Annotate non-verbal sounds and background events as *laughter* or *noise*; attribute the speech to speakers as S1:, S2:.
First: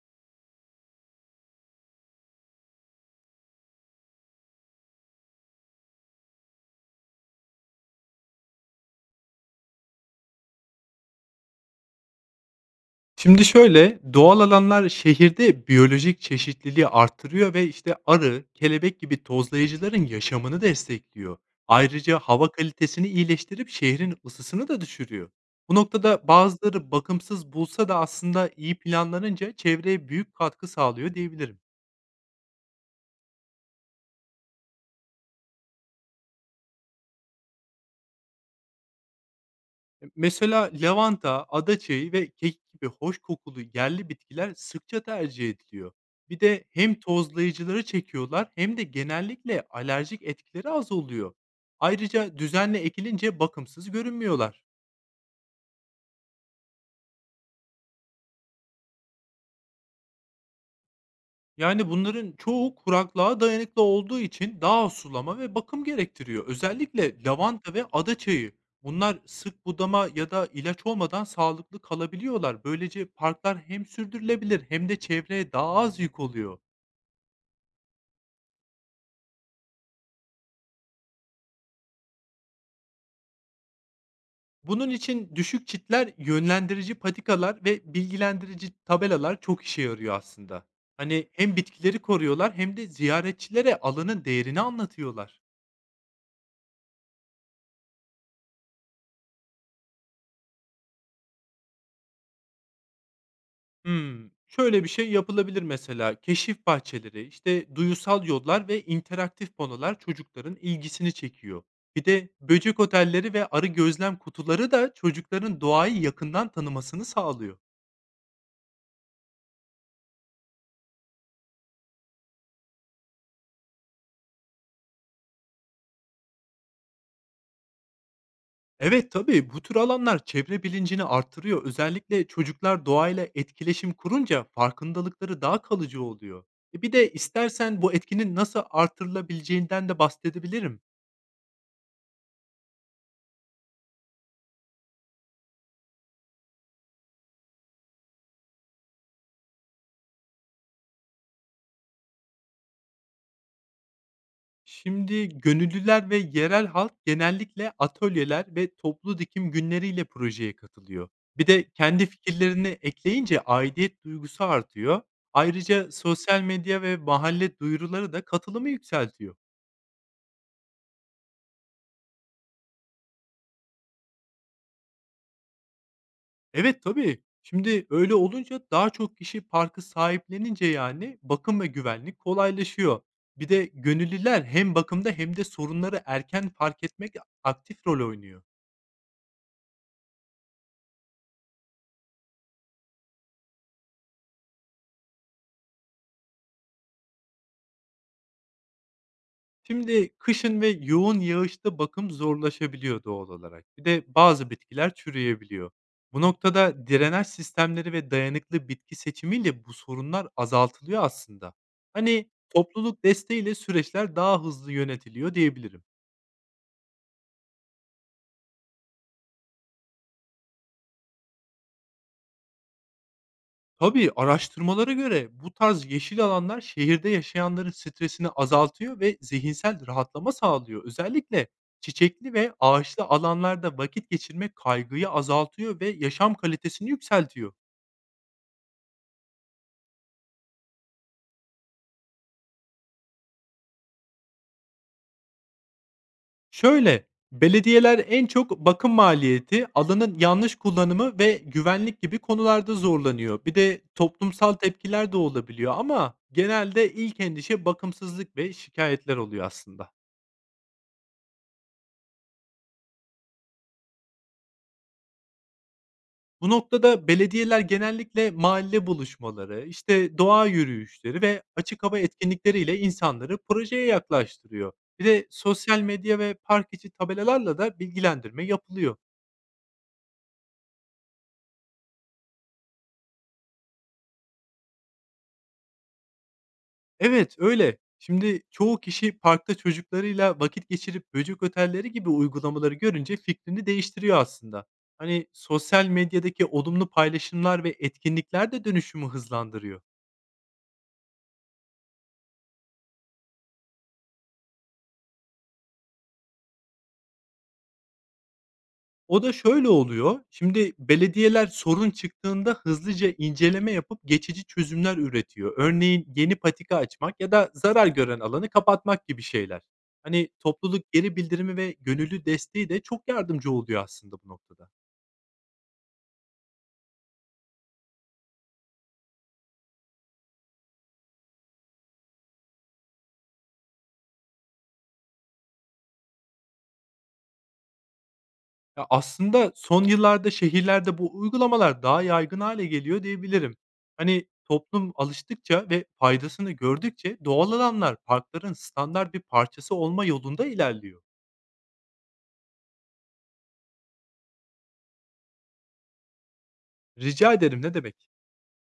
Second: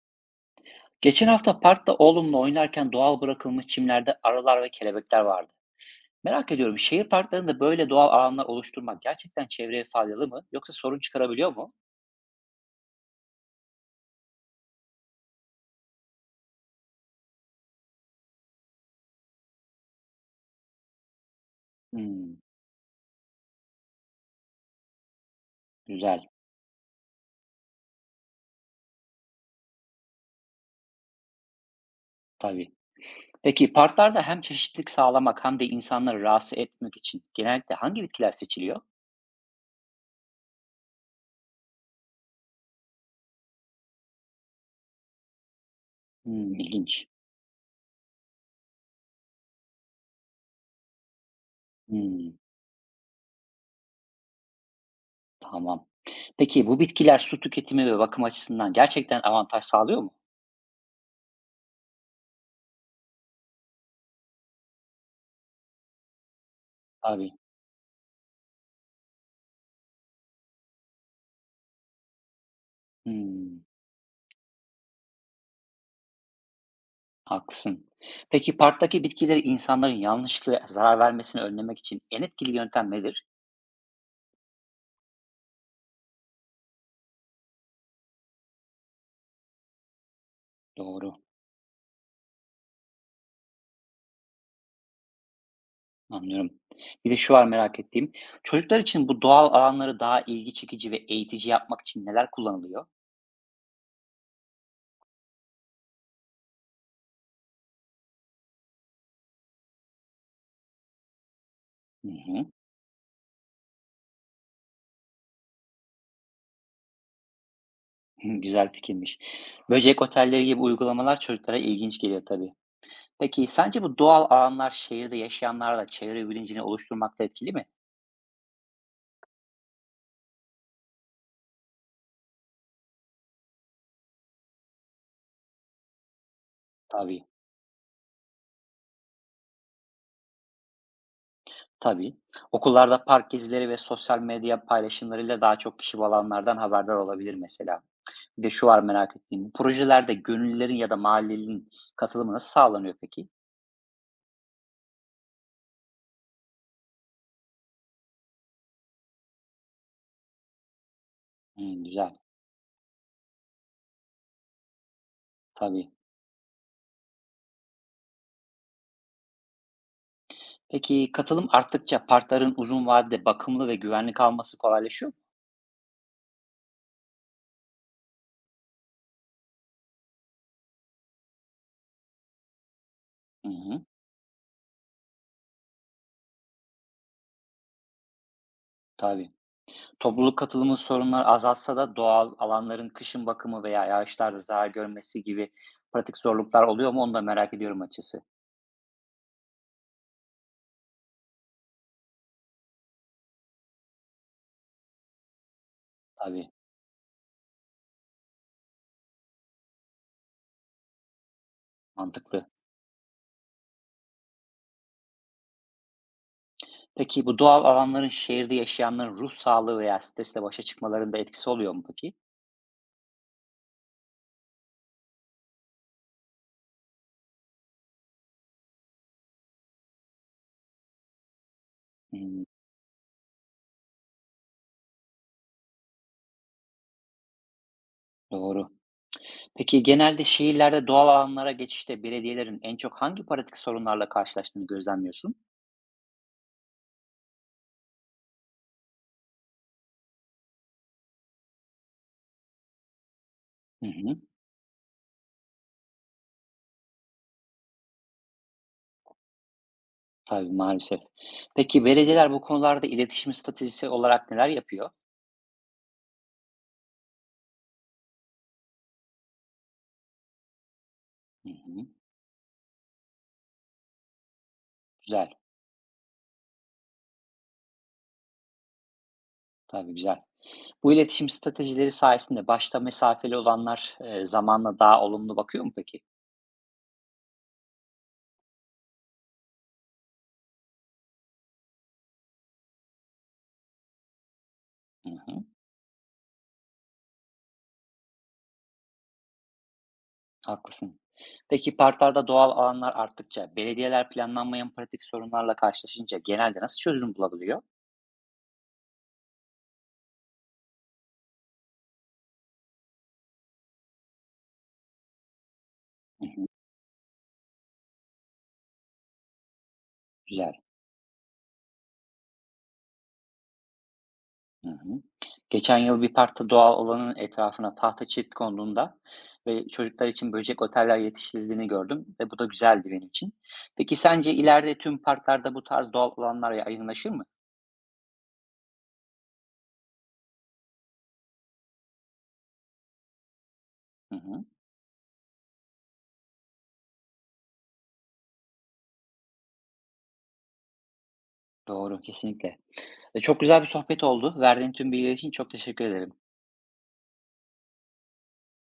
S1: Geçen hafta parkta oğlumla oynarken doğal bırakılmış çimlerde arılar ve kelebekler vardı. Merak ediyorum, şehir parklarında böyle doğal alanlar oluşturmak gerçekten çevreye faydalı mı yoksa sorun çıkarabiliyor mu?
S2: Şimdi şöyle, doğal alanlar şehirde biyolojik çeşitliliği artırıyor ve işte arı, kelebek gibi tozlayıcıların yaşamını destekliyor. Ayrıca
S1: Hmm,
S2: hava kalitesini iyileştirip şehrin ısısını da düşürüyor. Bu noktada
S1: güzel,
S2: bazıları bakımsız bulsa da aslında iyi planlanınca çevreye büyük katkı sağlıyor diyebilirim.
S1: tabii. Peki parklarda hem çeşitlilik sağlamak hem de insanları rahatsız etmek için genellikle hangi bitkiler seçiliyor?
S2: Mesela lavanta, adaçayı ve kekik gibi hoş kokulu yerli bitkiler sıkça tercih ediliyor. Bir
S1: Hmm,
S2: de hem
S1: ilginç.
S2: tozlayıcıları çekiyorlar hem de genellikle alerjik etkileri az oluyor.
S1: Hmm,
S2: Ayrıca düzenli ekilince bakımsız görünmüyorlar.
S1: tamam. Peki bu bitkiler su tüketimi ve bakım açısından gerçekten avantaj sağlıyor mu?
S2: Yani bunların çoğu kuraklığa dayanıklı olduğu için daha az sulama ve bakım gerektiriyor. Özellikle
S1: Tabii.
S2: lavanta ve adaçayı. Bunlar sık budama ya da ilaç olmadan sağlıklı kalabiliyorlar. Böylece parklar
S1: Hmm.
S2: hem sürdürülebilir hem de çevreye daha az yük oluyor.
S1: Haklısın. Peki parktaki bitkileri insanların yanlışlıkla zarar vermesini önlemek için en etkili yöntem nedir?
S2: Bunun için düşük çitler, yönlendirici patikalar ve bilgilendirici tabelalar çok işe yarıyor aslında.
S1: Doğru,
S2: Hani hem bitkileri koruyorlar hem de ziyaretçilere alanın değerini anlatıyorlar.
S1: anlıyorum. Bir de şu var merak ettiğim. Çocuklar için bu doğal alanları daha ilgi çekici ve eğitici yapmak için neler kullanılıyor?
S2: Hmm, şöyle bir şey yapılabilir mesela. Keşif bahçeleri, işte duyusal yollar ve interaktif panolar çocukların ilgisini çekiyor. Bir
S1: Hı
S2: de
S1: hı.
S2: böcek otelleri ve arı gözlem kutuları da çocukların doğayı yakından tanımasını sağlıyor.
S1: *laughs* Güzel fikirmiş. Böcek otelleri gibi uygulamalar çocuklara ilginç geliyor tabii. Peki sence bu doğal alanlar şehirde yaşayanlarla çevre bilincini oluşturmakta etkili mi?
S2: Evet, tabii, bu tür alanlar çevre bilincini artırıyor. Özellikle çocuklar doğayla etkileşim kurunca farkındalıkları daha kalıcı oluyor. Bir de
S1: Tabii.
S2: istersen bu etkinin nasıl artırılabileceğinden de bahsedebilirim.
S1: Tabii. Okullarda park gezileri ve sosyal medya paylaşımlarıyla daha çok kişi bu alanlardan haberdar olabilir mesela. Bir de şu var merak ettiğim. Bu projelerde gönüllülerin ya da mahallelinin katılımı nasıl sağlanıyor peki?
S2: Şimdi gönüllüler ve yerel halk genellikle atölyeler ve toplu dikim günleriyle projeye katılıyor. Bir de
S1: Hmm,
S2: kendi
S1: güzel.
S2: fikirlerini ekleyince aidiyet duygusu artıyor. Ayrıca
S1: Tabii.
S2: sosyal medya ve mahalle duyuruları da katılımı yükseltiyor.
S1: Peki katılım arttıkça parkların uzun vadede bakımlı ve güvenli kalması kolaylaşıyor mu?
S2: Evet, tabii. Şimdi öyle olunca daha çok kişi parkı sahiplenince, yani, bakım ve güvenlik kolaylaşıyor. Bir
S1: Hı
S2: de
S1: hı,
S2: gönüllüler hem bakımda hem de sorunları erken fark etmek aktif rol oynuyor.
S1: tabii. Topluluk katılımı sorunlar azalsa da doğal alanların kışın bakımı veya yağışlarda zarar görmesi gibi pratik zorluklar oluyor mu? Onu da merak ediyorum açısı.
S2: Şimdi kışın ve yoğun yağışta bakım zorlaşabiliyor doğal olarak. Bir de bazı bitkiler çürüyebiliyor. Bu
S1: Tabii.
S2: noktada drenaj sistemleri ve dayanıklı bitki seçimiyle bu sorunlar azaltılıyor aslında. Hani,
S1: Mantıklı.
S2: topluluk desteğiyle süreçler daha hızlı yönetiliyor diyebilirim.
S1: Peki bu doğal alanların şehirde yaşayanların ruh sağlığı veya stresle başa çıkmalarında etkisi oluyor mu peki?
S2: Tabii, araştırmalara göre bu tarz yeşil alanlar şehirde yaşayanların stresini azaltıyor ve zihinsel rahatlama sağlıyor. Özellikle çiçekli
S1: Hmm,
S2: ve ağaçlı alanlarda vakit geçirmek kaygıyı azaltıyor ve yaşam kalitesini yükseltiyor.
S1: doğru. Peki genelde şehirlerde doğal alanlara geçişte belediyelerin en çok hangi pratik sorunlarla karşılaştığını gözlemliyorsun?
S2: Şöyle, belediyeler en çok bakım maliyeti, alanın yanlış kullanımı ve güvenlik gibi konularda zorlanıyor. Bir de
S1: Hı hı,
S2: toplumsal tepkiler de olabiliyor ama genelde ilk endişe bakımsızlık ve şikayetler oluyor aslında.
S1: tabii maalesef. Peki belediyeler bu konularda iletişim stratejisi olarak neler yapıyor?
S2: Bu noktada belediyeler genellikle mahalle buluşmaları, işte doğa yürüyüşleri ve
S1: Hı
S2: açık
S1: hı,
S2: hava etkinlikleriyle insanları projeye yaklaştırıyor. Bir de
S1: güzel,
S2: sosyal medya ve park içi tabelalarla da bilgilendirme yapılıyor.
S1: tabii güzel. Bu iletişim stratejileri sayesinde başta mesafeli olanlar zamanla daha olumlu bakıyor mu peki?
S2: Evet, öyle. Şimdi çoğu kişi parkta çocuklarıyla vakit geçirip böcek ötelleri gibi uygulamaları görünce fikrini değiştiriyor aslında.
S1: Hı
S2: Hani
S1: hı.
S2: sosyal medyadaki olumlu paylaşımlar ve etkinlikler de dönüşümü hızlandırıyor.
S1: Haklısın. Peki parklarda doğal alanlar arttıkça belediyeler planlanmayan pratik sorunlarla karşılaşınca genelde nasıl çözüm bulabiliyor?
S2: O da şöyle oluyor, şimdi belediyeler sorun çıktığında hızlıca inceleme yapıp geçici çözümler üretiyor. Örneğin
S1: Hı
S2: yeni
S1: hı,
S2: patika açmak ya da zarar gören alanı kapatmak gibi şeyler. Hani
S1: güzel.
S2: topluluk geri bildirimi ve gönüllü desteği de çok yardımcı oluyor aslında bu noktada.
S1: Hı hı. Geçen yıl bir parkta doğal alanın etrafına tahta çit konduğunda ve çocuklar için böcek oteller yetiştirildiğini gördüm ve bu da güzeldi benim için. Peki sence ileride tüm parklarda bu tarz doğal alanlar yaygınlaşır mı?
S2: Ya aslında son yıllarda şehirlerde bu uygulamalar daha yaygın hale geliyor diyebilirim.
S1: Hı
S2: Hani
S1: hı.
S2: toplum alıştıkça ve faydasını gördükçe doğal alanlar parkların standart bir parçası olma yolunda ilerliyor.
S1: Doğru, kesinlikle. Çok güzel bir sohbet oldu. Verdiğin tüm bilgiler için çok teşekkür ederim.
S2: Rica ederim ne demek.